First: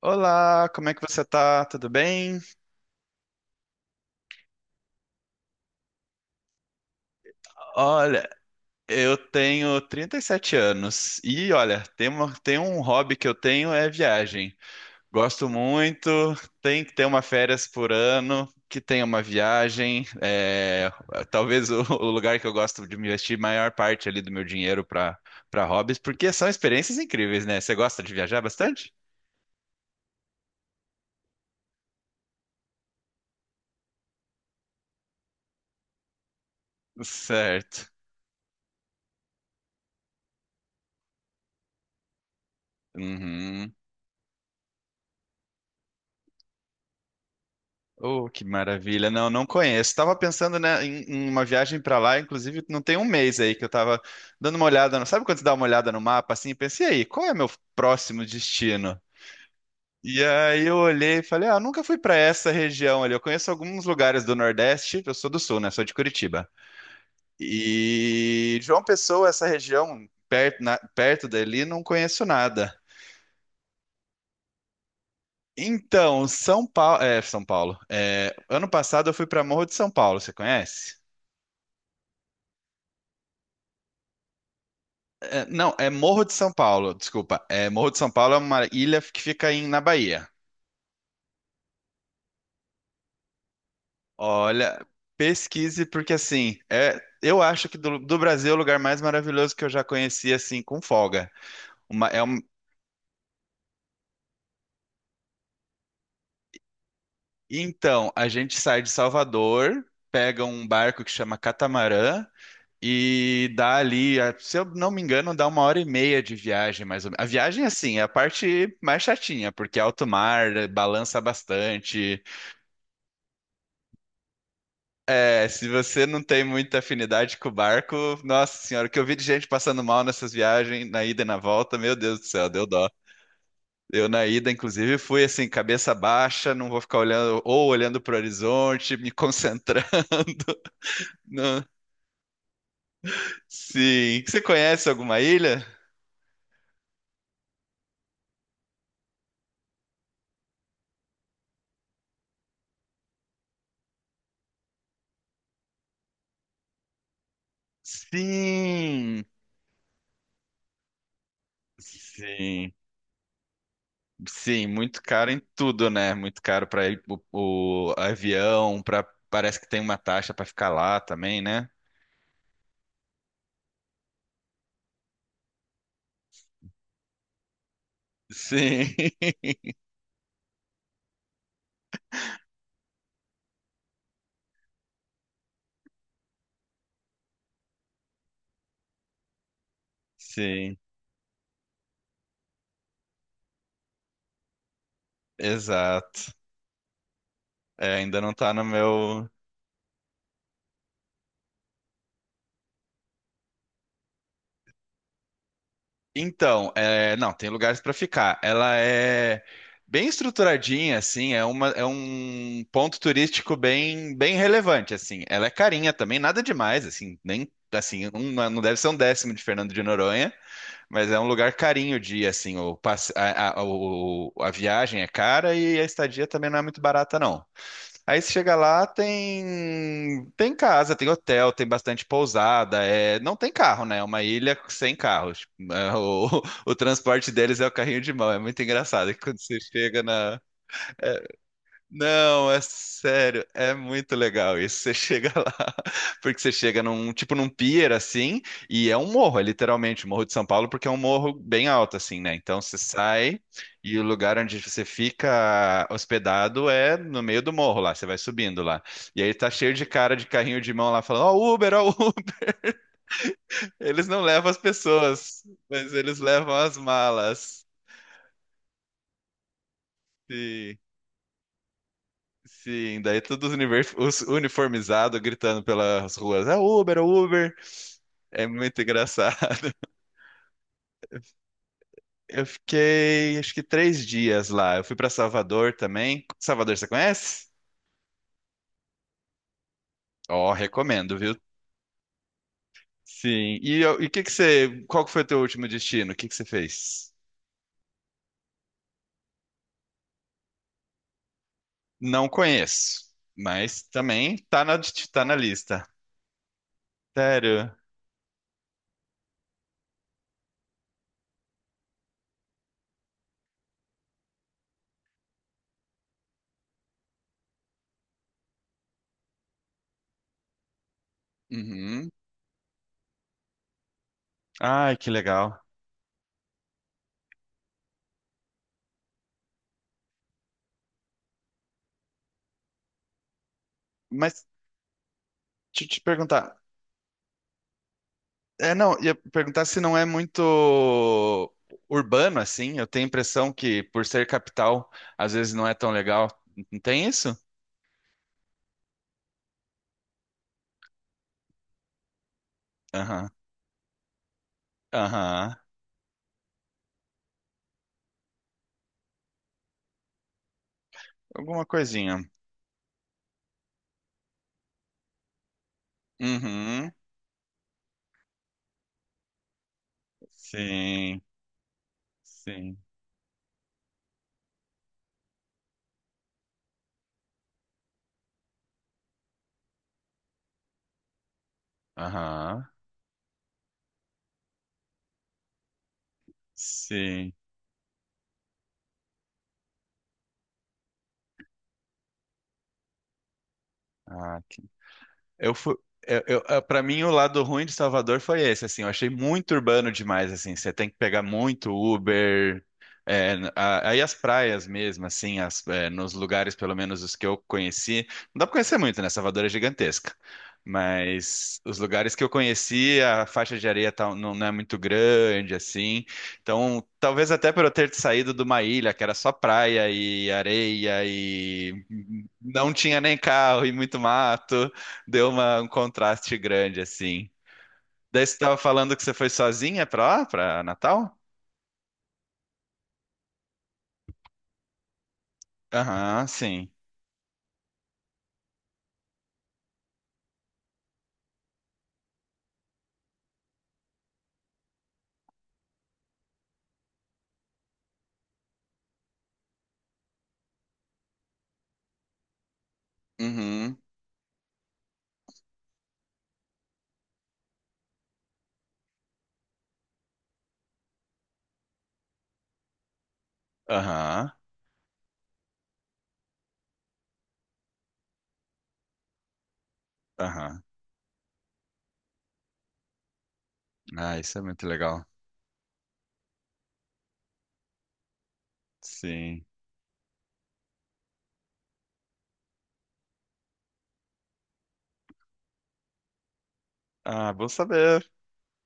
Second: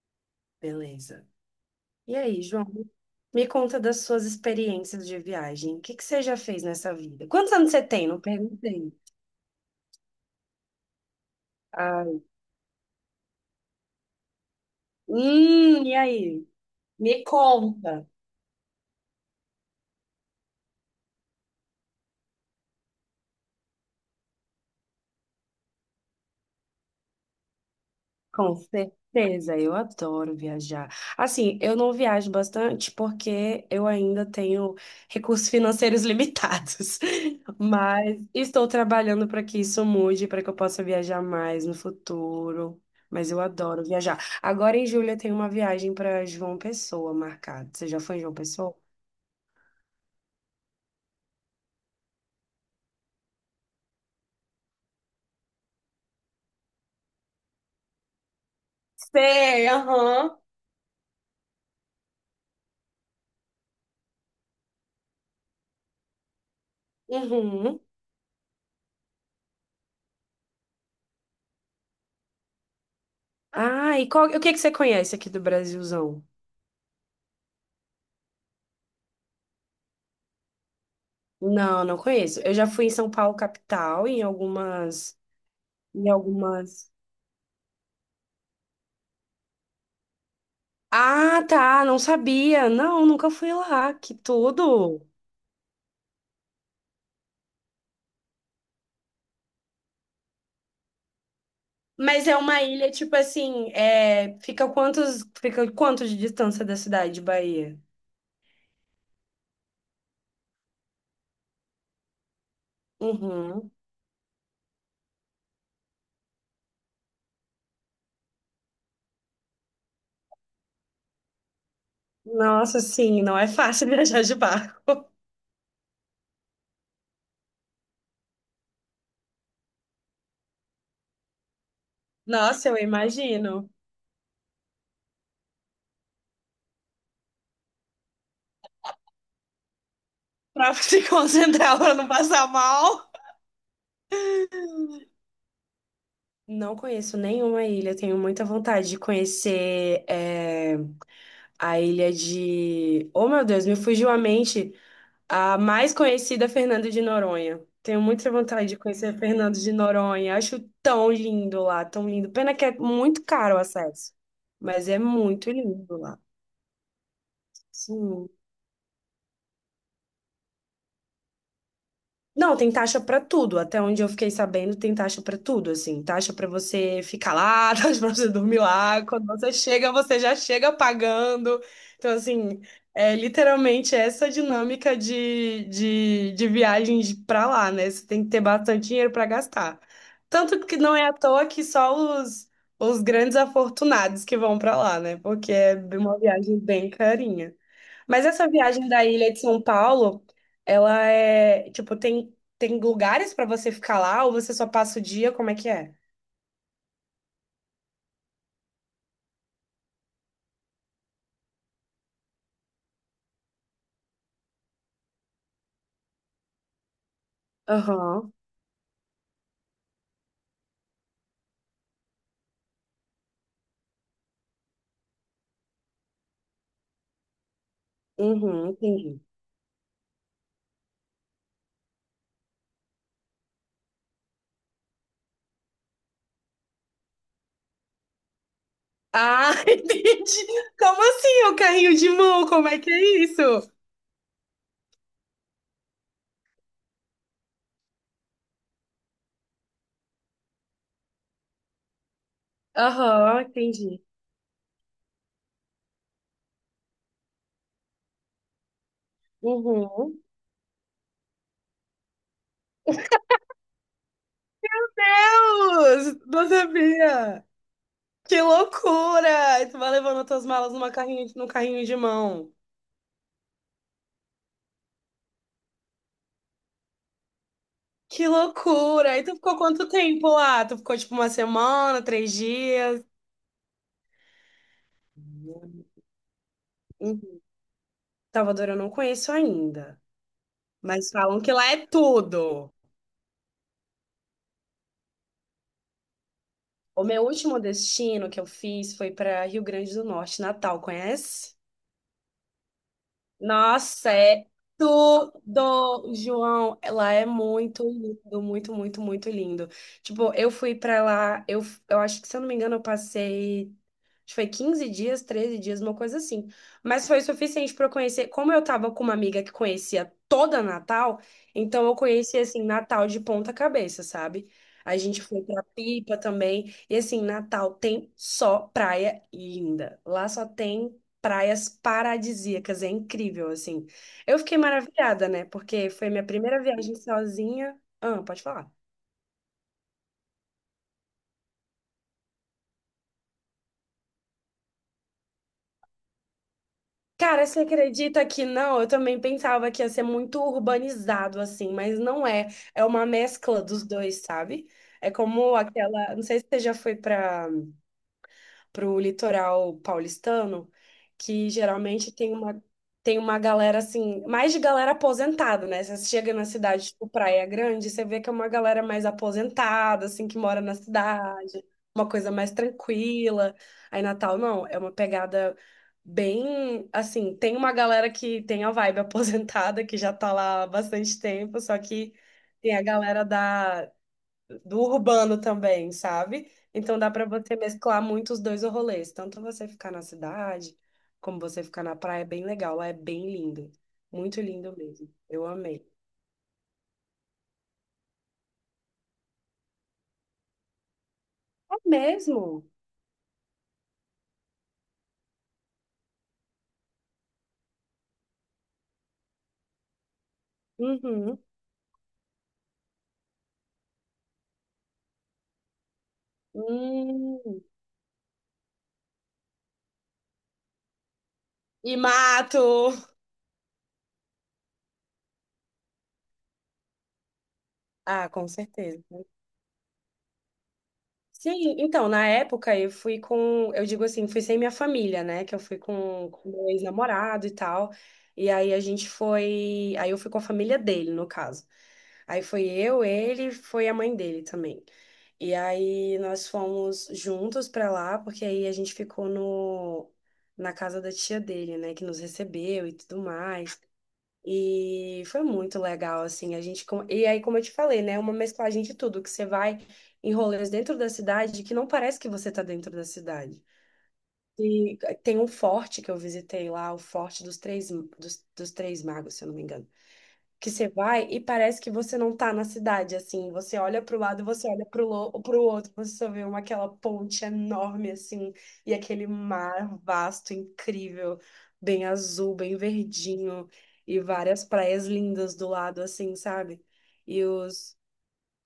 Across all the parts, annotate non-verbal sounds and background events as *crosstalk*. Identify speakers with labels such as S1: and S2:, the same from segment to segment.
S1: Olá, como é que você
S2: Beleza.
S1: tá? Tudo
S2: E
S1: bem?
S2: aí, João, me conta das suas experiências de viagem. O que que você já fez nessa vida? Quantos anos você tem? Não
S1: Olha,
S2: perguntei.
S1: eu tenho 37 anos e olha,
S2: Ai,
S1: tem um hobby que eu tenho é viagem. Gosto
S2: e
S1: muito,
S2: aí?
S1: tem que ter uma
S2: Me
S1: férias por
S2: conta.
S1: ano, que tenha uma viagem. É, talvez *laughs* o lugar que eu gosto de investir maior parte ali do meu dinheiro para hobbies, porque são experiências incríveis, né? Você gosta de viajar
S2: Com
S1: bastante?
S2: certeza, eu adoro viajar. Assim, eu não viajo bastante porque eu ainda tenho recursos financeiros limitados, *laughs*
S1: Certo.
S2: mas estou trabalhando para que isso mude, para que eu possa viajar mais no futuro. Mas eu
S1: Uhum.
S2: adoro viajar. Agora em julho eu tenho uma viagem para João Pessoa marcada. Você já foi em
S1: Oh,
S2: João
S1: que
S2: Pessoa?
S1: maravilha. Não, não conheço. Estava pensando, né, em uma viagem para lá. Inclusive, não tem um mês aí que eu estava dando uma olhada, sabe quando você dá uma olhada no mapa assim, e pensa, e aí, qual é meu próximo destino?
S2: Sei,
S1: E
S2: aham.
S1: aí eu olhei e falei, ah, nunca fui para essa região ali. Eu conheço alguns lugares do Nordeste, eu sou do Sul, né? Sou de Curitiba.
S2: Uhum.
S1: E João Pessoa, essa região perto, perto dali, não conheço nada.
S2: Ah, e qual, o que que você conhece aqui do Brasilzão?
S1: Então, São Paulo. É, ano passado eu fui para Morro de São Paulo, você conhece?
S2: Não, não conheço. Eu já fui em São Paulo, capital, em algumas.
S1: É, não, é
S2: Em
S1: Morro de São
S2: algumas.
S1: Paulo, desculpa. É, Morro de São Paulo é uma ilha que fica na Bahia.
S2: Ah, tá, não sabia. Não, nunca fui lá. Que
S1: Olha,
S2: tudo.
S1: pesquise, porque assim, é, eu acho que do Brasil é o lugar mais maravilhoso que eu já conheci, assim, com folga. Uma- é
S2: Mas é
S1: um-
S2: uma ilha, tipo assim, fica fica quanto de distância da cidade de Bahia?
S1: então, a gente sai de Salvador, pega um barco que chama Catamarã e
S2: Uhum.
S1: dá ali, se eu não me engano, dá uma hora e meia de viagem, mais ou menos. A viagem, assim, é a parte mais chatinha, porque é alto mar, balança bastante.
S2: Nossa, sim, não é fácil *laughs* viajar de barco.
S1: É, se você não tem muita afinidade com o barco, nossa senhora, o que eu vi de gente passando mal nessas viagens, na ida e na volta, meu Deus do céu, deu
S2: Nossa, eu
S1: dó.
S2: imagino.
S1: Eu na ida, inclusive, fui assim, cabeça baixa, não vou ficar olhando, ou olhando para o horizonte, me concentrando.
S2: Pra *laughs* se
S1: *laughs* Não.
S2: concentrar pra não passar mal.
S1: Sim. Você conhece alguma ilha?
S2: Não conheço nenhuma ilha, tenho muita vontade de conhecer a ilha de. Oh, meu Deus, me fugiu a mente. A mais conhecida é Fernando de Noronha. Tenho muita vontade de conhecer
S1: Sim,
S2: Fernando de Noronha. Acho tão lindo lá, tão lindo. Pena que
S1: sim,
S2: é muito caro o acesso,
S1: sim,
S2: mas é
S1: muito caro em
S2: muito
S1: tudo,
S2: lindo
S1: né?
S2: lá.
S1: Muito caro para o
S2: Sim.
S1: avião, para parece que tem uma taxa para ficar lá também, né?
S2: Não, tem taxa pra tudo. Até onde eu fiquei sabendo, tem taxa pra tudo, assim. Taxa pra você ficar lá, *laughs* taxa pra você dormir
S1: Sim.
S2: lá. Quando você chega, você já chega pagando. Então, assim, é literalmente essa dinâmica de viagens pra lá, né? Você tem que ter bastante dinheiro pra gastar. Tanto
S1: Sim,
S2: que não é à toa que só os, os grandes afortunados que vão pra lá, né? Porque é uma
S1: exato.
S2: viagem bem carinha.
S1: É, ainda
S2: Mas
S1: não
S2: essa
S1: tá no
S2: viagem da
S1: meu.
S2: ilha de São Paulo, ela é, tipo, tem lugares pra você ficar lá ou você só passa o dia? Como é que é?
S1: Então, é, não, tem lugares para ficar. Ela é bem estruturadinha, assim, é um ponto turístico bem, bem relevante, assim. Ela é carinha também, nada demais, assim, nem assim,
S2: Aham,
S1: não deve ser um décimo de Fernando de Noronha, mas é um lugar carinho o dia, assim, o, passe- a, o- a viagem é cara e a estadia também não é muito barata, não. Aí você chega
S2: uhum,
S1: lá,
S2: entendi.
S1: tem casa, tem hotel, tem bastante pousada, é, não tem carro, né? É uma ilha sem carros. *laughs* O transporte deles é o carrinho de mão. É muito engraçado que quando
S2: Ah,
S1: você
S2: *laughs*
S1: chega na,
S2: entendi. Como
S1: é,
S2: assim, é o carrinho de mão?
S1: não, é
S2: Como é que é isso?
S1: sério, é muito legal isso. Você chega lá, *laughs* porque você chega num tipo num pier assim, e é um morro, é literalmente o Morro de São Paulo, porque é um morro bem alto assim, né? Então você sai
S2: Aham,
S1: e
S2: entendi.
S1: o lugar onde você fica hospedado é no meio do morro lá, você vai subindo lá. E aí tá cheio de cara
S2: Uhum.
S1: de carrinho de mão lá falando: "Ó, Uber, ó, *laughs* Uber". Eles não levam as pessoas, mas
S2: Deus,
S1: eles
S2: não
S1: levam as
S2: sabia.
S1: malas.
S2: Que loucura! E tu vai levando as tuas malas
S1: Sim.
S2: numa carrinho, num carrinho de mão.
S1: Sim, daí todos os uniformizados gritando pelas ruas, é Uber, é Uber.
S2: Que
S1: É muito
S2: loucura! E tu
S1: engraçado.
S2: ficou quanto
S1: *laughs*
S2: tempo lá? Tu ficou tipo uma semana, três
S1: Eu
S2: dias?
S1: fiquei, acho que 3 dias lá. Eu fui para Salvador também. Salvador, você
S2: Em
S1: conhece?
S2: Salvador eu não conheço ainda,
S1: Ó,
S2: mas
S1: recomendo, viu?
S2: falam que lá é tudo.
S1: Sim. E o que que você, qual que foi o teu último destino? O que que você
S2: O
S1: fez?
S2: meu último destino que eu fiz foi para Rio Grande do Norte, Natal, conhece?
S1: Não conheço, mas
S2: Nossa,
S1: também
S2: é
S1: tá na lista.
S2: tudo, João. Lá é
S1: Sério?
S2: muito lindo, muito, muito, muito lindo. Tipo, eu fui para lá, eu acho que, se eu não me engano, eu passei acho que foi 15 dias, 13 dias, uma coisa assim. Mas foi suficiente para eu conhecer. Como eu tava com uma amiga que conhecia toda Natal, então eu
S1: Uhum.
S2: conheci, assim, Natal de ponta cabeça, sabe?
S1: Ai,
S2: A
S1: que
S2: gente foi
S1: legal.
S2: pra Pipa também. E, assim, Natal tem só praia linda. Lá só tem praias paradisíacas. É incrível, assim. Eu
S1: Mas
S2: fiquei maravilhada, né?
S1: deixa eu
S2: Porque
S1: te
S2: foi minha
S1: perguntar,
S2: primeira viagem sozinha. Ah, pode falar.
S1: é, não, ia perguntar se não é muito urbano assim. Eu tenho a impressão que, por ser capital, às vezes não é tão legal. Não tem isso?
S2: Cara, você acredita que não? Eu também pensava que ia ser muito urbanizado, assim, mas não é. É uma
S1: Aham,
S2: mescla dos dois, sabe? É como
S1: aham.
S2: aquela. Não sei se você já foi pra para o litoral paulistano, que
S1: Alguma
S2: geralmente
S1: coisinha.
S2: tem tem uma galera assim, mais de galera aposentada, né? Você chega na cidade,
S1: Uhum.
S2: tipo Praia Grande, você vê que é uma galera mais aposentada, assim, que mora na
S1: Sim,
S2: cidade, uma coisa mais
S1: sim.
S2: tranquila. Aí Natal, não, é uma pegada bem assim, tem uma galera que tem a vibe *laughs* aposentada, que já tá lá há bastante tempo, só que
S1: Aham,
S2: tem a galera da do urbano também, sabe? Então dá para
S1: sim.
S2: você mesclar muito os dois rolês, tanto você ficar na cidade, como você ficar na praia, é bem legal, lá é bem lindo,
S1: Ah,
S2: muito lindo mesmo. Eu
S1: Eu fui,
S2: amei.
S1: eu, ah, pra mim, o lado ruim de Salvador foi esse, assim, eu achei muito urbano demais, assim, você tem que pegar muito
S2: É
S1: Uber,
S2: mesmo?
S1: é, aí as praias mesmo, assim, as, é, nos lugares, pelo menos os que eu conheci, não dá pra conhecer muito, né, Salvador é gigantesca,
S2: Uhum.
S1: mas os lugares que eu conheci, a faixa de areia não, não é muito grande, assim. Então, talvez até
S2: Hum.
S1: por eu ter saído de uma ilha que era só praia e areia e
S2: E mato.
S1: não tinha nem carro e muito mato, deu um contraste grande, assim. Daí
S2: Ah,
S1: você
S2: com
S1: tava falando que
S2: certeza.
S1: você foi sozinha pra lá, pra Natal?
S2: Sim, então, na época eu fui com, eu digo assim, fui sem minha família, né? Que eu fui
S1: Aham,
S2: com meu
S1: sim.
S2: ex-namorado e tal. E aí a gente foi, aí eu fui com a família dele, no caso. Aí foi eu, ele, foi a mãe dele também. E aí nós fomos juntos pra lá, porque aí a gente ficou no na casa da tia dele, né, que nos recebeu e tudo
S1: Uhum,
S2: mais. E foi muito legal, assim, a gente... com- E aí, como eu te falei, né, uma mesclagem de tudo, que você vai em rolês dentro da cidade que não parece que você tá dentro da cidade.
S1: aham,
S2: E eh, tem um forte que eu visitei lá, o Forte dos Três, dos, dos Três Magos, se eu não me engano,
S1: aham.
S2: que você vai e parece que você não tá na cidade, assim. Você olha
S1: Ah,
S2: pro
S1: isso é
S2: lado,
S1: muito
S2: você olha
S1: legal.
S2: pro outro, você só vê uma, aquela ponte enorme, assim, e aquele
S1: Sim.
S2: mar vasto, incrível, bem azul, bem verdinho, e várias praias lindas do lado, assim, sabe?
S1: Ah,
S2: E
S1: bom saber.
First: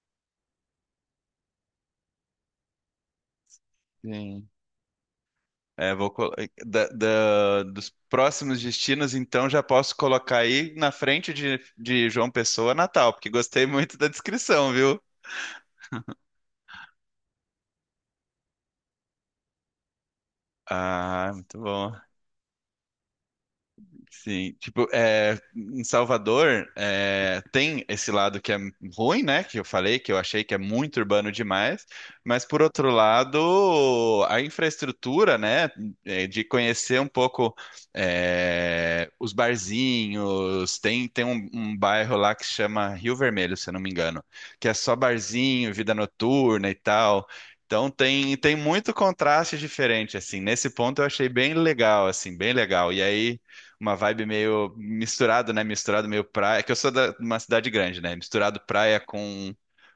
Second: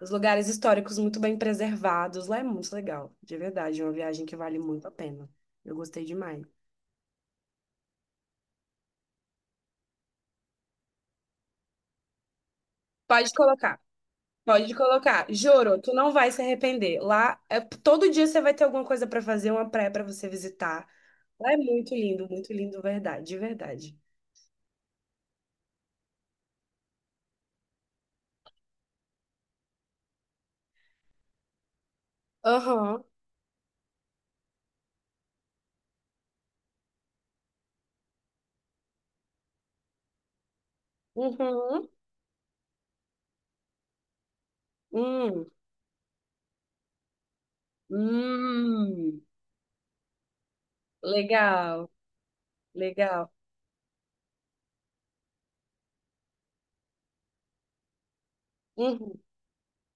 S2: os lugares históricos muito bem preservados. Lá é muito legal, de verdade, é uma viagem que
S1: Sim.
S2: vale muito a pena. Eu
S1: É,
S2: gostei
S1: vou col-
S2: demais.
S1: da- da- dos próximos destinos, então já posso colocar aí na frente de João Pessoa, Natal, porque
S2: Pode
S1: gostei
S2: colocar.
S1: muito da descrição,
S2: Pode
S1: viu?
S2: colocar. Juro, tu não vai se arrepender. Lá, é, todo dia você vai ter alguma coisa pra fazer, uma praia pra você visitar.
S1: Ah,
S2: Lá é
S1: muito bom.
S2: muito lindo, verdade, de verdade.
S1: Sim, tipo, é, em Salvador é, tem esse lado que é ruim, né? Que eu falei, que eu achei que é muito urbano demais, mas por outro
S2: Aham.
S1: lado, a infraestrutura, né? É, de conhecer um pouco é, os barzinhos, tem um
S2: Uhum.
S1: bairro lá que chama Rio Vermelho, se eu não me engano, que é só
S2: Hum.
S1: barzinho, vida noturna e tal. Então tem muito
S2: Hum.
S1: contraste diferente, assim. Nesse ponto eu achei bem
S2: Legal,
S1: legal, assim, bem legal. E
S2: legal.
S1: aí uma vibe meio misturado, né? Misturado meio praia. É que eu sou de uma cidade grande, né? Misturado praia
S2: Uhum.
S1: com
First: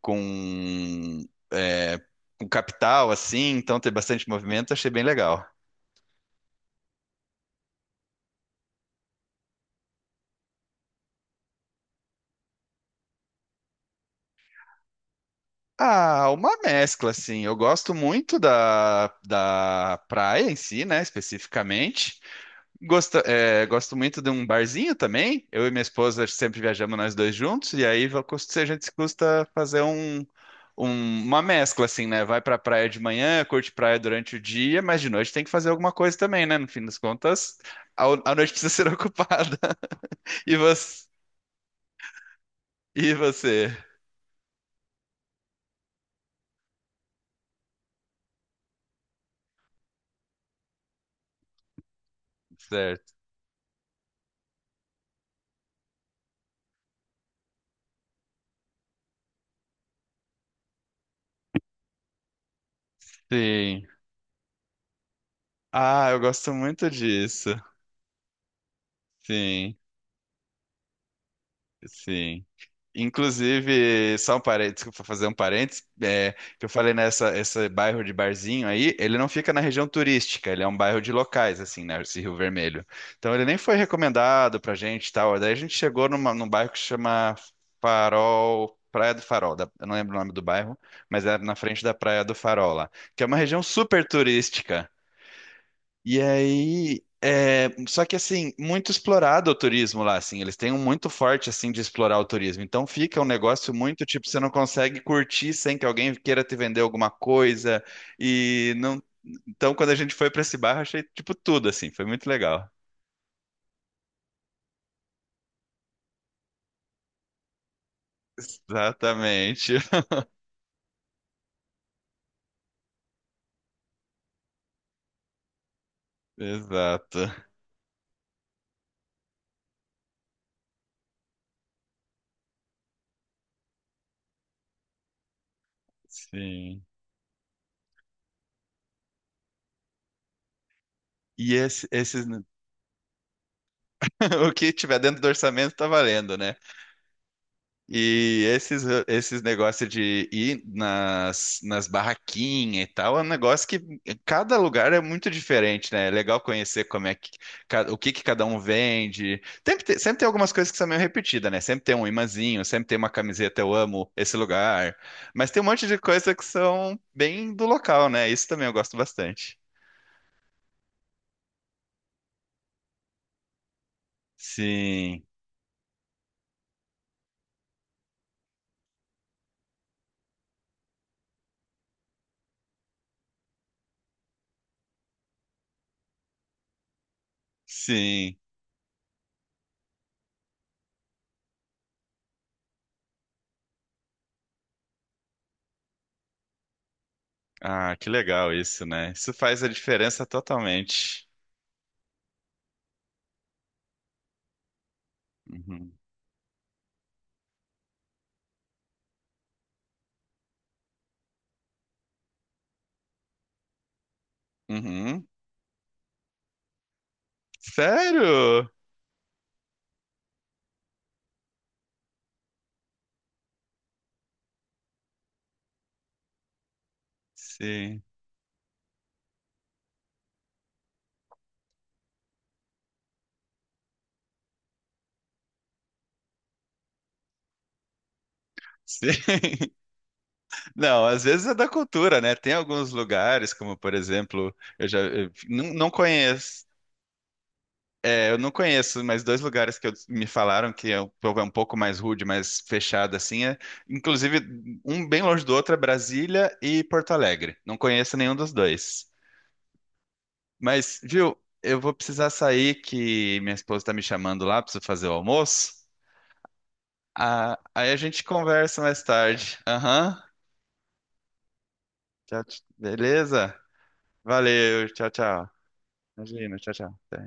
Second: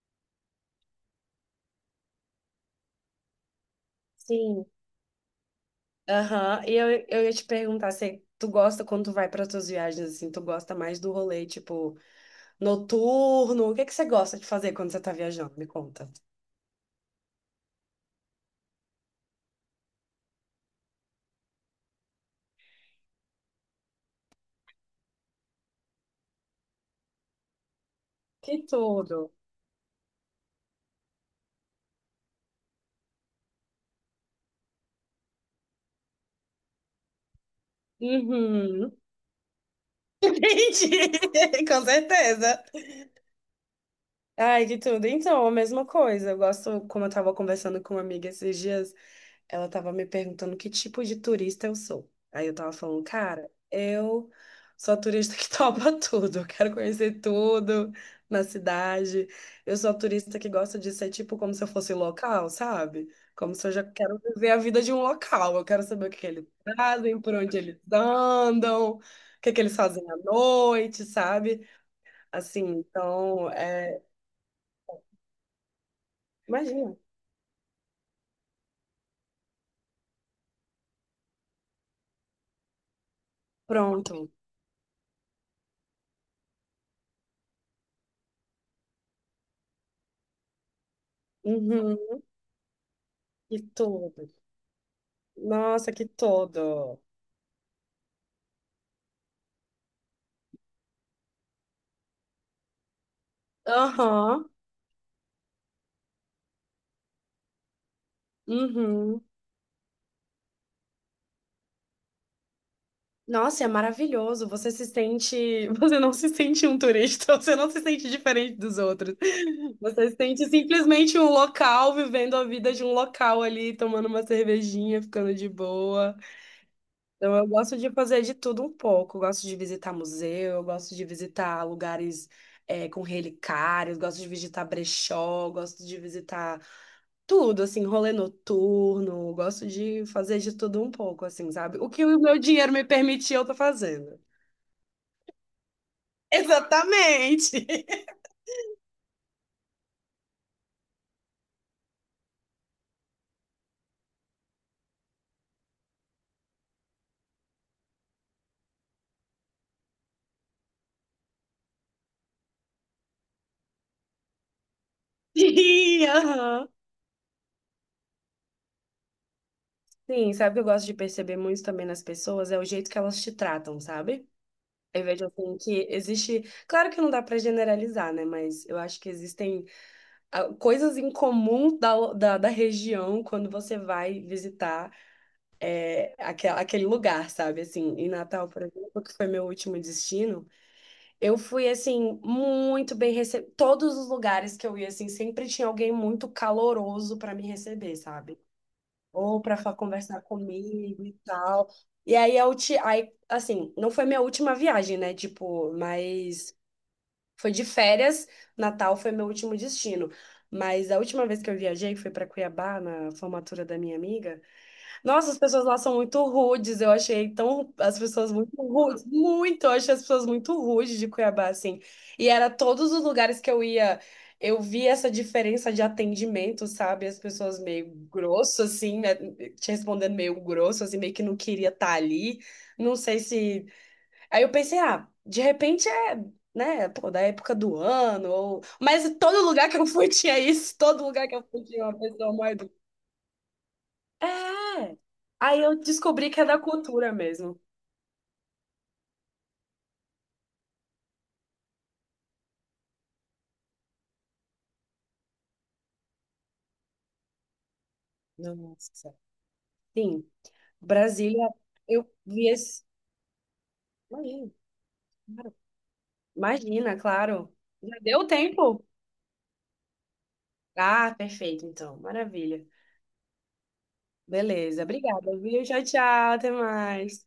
S1: com é, com capital, assim. Então tem bastante
S2: Sim.
S1: movimento. Achei bem legal.
S2: Aham. E eu ia te perguntar se tu gosta quando tu vai para tuas viagens assim, tu gosta mais do rolê tipo noturno? O que que você gosta de fazer quando você tá viajando? Me conta.
S1: Ah, uma mescla, assim. Eu gosto muito da praia em si, né? Especificamente. Gosto muito de um barzinho também. Eu e minha esposa sempre viajamos nós dois juntos, e aí a
S2: Que
S1: gente
S2: tudo.
S1: custa fazer uma mescla, assim, né? Vai pra praia de manhã, curte praia durante o dia, mas de noite tem que fazer alguma coisa também, né? No fim das contas, a noite precisa ser *laughs*
S2: Uhum.
S1: ocupada. E você?
S2: Entendi, *laughs* com certeza.
S1: E você?
S2: Ai, de tudo. Então, a mesma coisa. Eu gosto, como eu tava conversando com uma amiga esses dias, ela tava me perguntando que tipo de turista eu sou. Aí eu tava falando,
S1: Certo.
S2: cara, eu sou a turista que *laughs* topa tudo. Eu quero conhecer tudo na cidade. Eu sou a turista que gosta de ser tipo como se eu fosse local, sabe? Como se eu já
S1: Sim.
S2: quero viver a vida de um local. Eu quero saber
S1: Ah,
S2: o que
S1: eu
S2: que eles
S1: gosto muito
S2: fazem, por
S1: disso.
S2: onde eles andam, o que que
S1: Sim,
S2: eles fazem à noite, sabe?
S1: sim.
S2: Assim, então, é,
S1: Inclusive, só um parênteses, desculpa fazer um parênteses, é, que eu falei
S2: imagina.
S1: esse bairro de barzinho aí, ele não fica na região turística, ele é um bairro de locais, assim, né, esse Rio Vermelho. Então ele nem foi
S2: Pronto.
S1: recomendado pra gente e tal, daí a gente chegou num bairro que se chama Farol, Praia do Farol, eu não lembro o nome do bairro, mas era na frente da
S2: Uhum.
S1: Praia do Farol lá, que é uma
S2: Que
S1: região super
S2: tudo.
S1: turística.
S2: Nossa, que
S1: E
S2: tudo.
S1: aí, é, só que assim, muito explorado o turismo lá, assim, eles têm um muito forte assim de explorar o turismo. Então fica um negócio muito tipo, você não
S2: Aham.
S1: consegue curtir sem que alguém queira te vender alguma coisa. E não,
S2: Uhum.
S1: então quando a gente foi para esse bar, eu achei tipo tudo assim, foi muito legal.
S2: Nossa, é maravilhoso. Você se sente. *laughs* Você não se sente um turista, *laughs* você não se sente diferente dos outros.
S1: Exatamente. *laughs*
S2: Você se sente simplesmente um local, vivendo a vida de um local ali, tomando uma cervejinha, ficando de boa.
S1: Exato.
S2: Então, eu gosto de fazer de tudo um pouco. Eu gosto de visitar museu, eu gosto de visitar lugares eh, com relicários, gosto de visitar brechó, gosto de visitar
S1: Sim.
S2: tudo, assim, rolê noturno. Gosto de fazer de tudo um pouco, assim,
S1: E
S2: sabe?
S1: esse,
S2: O que o
S1: esses,
S2: meu
S1: *laughs*
S2: dinheiro me permitir, eu tô fazendo.
S1: o que tiver dentro do orçamento tá valendo, né?
S2: Exatamente! *laughs*
S1: E esses negócios de ir nas barraquinhas e tal, é um negócio que cada lugar é muito diferente, né? É legal conhecer como é que, o que que cada um vende. Sempre tem algumas coisas que são meio repetidas, né? Sempre tem um imãzinho, sempre tem uma camiseta, eu amo esse lugar. Mas tem um monte de
S2: Sim,
S1: coisa que
S2: aham.
S1: são bem do local, né? Isso também eu gosto bastante.
S2: Sim, sabe o que eu gosto de perceber muito também nas pessoas? É o jeito que elas te tratam, sabe? Eu
S1: Sim,
S2: vejo assim que existe. Claro que não dá pra generalizar, né? Mas eu acho que existem a- coisas em comum da região quando você vai visitar aquele lugar, sabe? Assim, em
S1: sim.
S2: Natal, por exemplo, que foi meu último destino, eu fui, assim, muito bem recebida. Todos os lugares que eu ia, assim, sempre tinha alguém muito caloroso para me
S1: Ah,
S2: receber,
S1: que
S2: sabe?
S1: legal isso, né? Isso
S2: Ou para
S1: faz a
S2: conversar
S1: diferença
S2: comigo e
S1: totalmente.
S2: tal. E aí, eu te... aí, assim, não foi minha última viagem, né? Tipo,
S1: Uhum.
S2: mas foi de férias, Natal foi meu último destino. Mas a última vez que eu viajei foi para Cuiabá, na formatura da minha amiga.
S1: Uhum.
S2: Nossa, as pessoas lá são muito rudes. Eu achei tão. As pessoas muito
S1: Sério?
S2: rudes. Muito! Eu achei as pessoas muito rudes de Cuiabá, assim. E era todos os lugares que eu ia. Eu vi essa diferença de atendimento, sabe? As pessoas meio
S1: Sim.
S2: grosso, assim, né? Te respondendo meio grosso, assim, meio que não queria estar ali. Não sei se aí eu pensei, ah, de repente é, né, pô, da época do ano, ou... Mas
S1: Sim.
S2: em todo lugar
S1: *laughs*
S2: que eu fui *laughs* tinha isso, todo
S1: Não, às
S2: lugar que eu
S1: vezes é
S2: fui
S1: da
S2: tinha uma
S1: cultura,
S2: pessoa
S1: né? Tem
S2: mais... do-
S1: alguns lugares, como por exemplo, eu
S2: É!
S1: já eu
S2: Aí
S1: não,
S2: eu
S1: não
S2: descobri que é da
S1: conheço.
S2: cultura mesmo.
S1: É, eu não conheço, mas dois lugares que me falaram que é um povo é um pouco mais rude, mais fechado assim, é, inclusive um bem longe do outro é Brasília e Porto Alegre. Não conheço nenhum dos dois.
S2: Nossa, sim.
S1: Mas, viu,
S2: Brasília,
S1: eu vou
S2: eu
S1: precisar
S2: vi
S1: sair
S2: esse...
S1: que minha esposa tá me chamando
S2: Imagina,
S1: lá, preciso fazer o
S2: claro.
S1: almoço.
S2: Imagina, claro.
S1: Ah, aí a
S2: Já
S1: gente
S2: deu
S1: conversa
S2: tempo?
S1: mais tarde. Aham.
S2: Ah, perfeito, então.
S1: Tchau,
S2: Maravilha.
S1: beleza?
S2: Beleza,
S1: Valeu, tchau,
S2: obrigada,
S1: tchau.
S2: viu? Tchau, tchau, até
S1: Imagina, tchau, tchau.
S2: mais.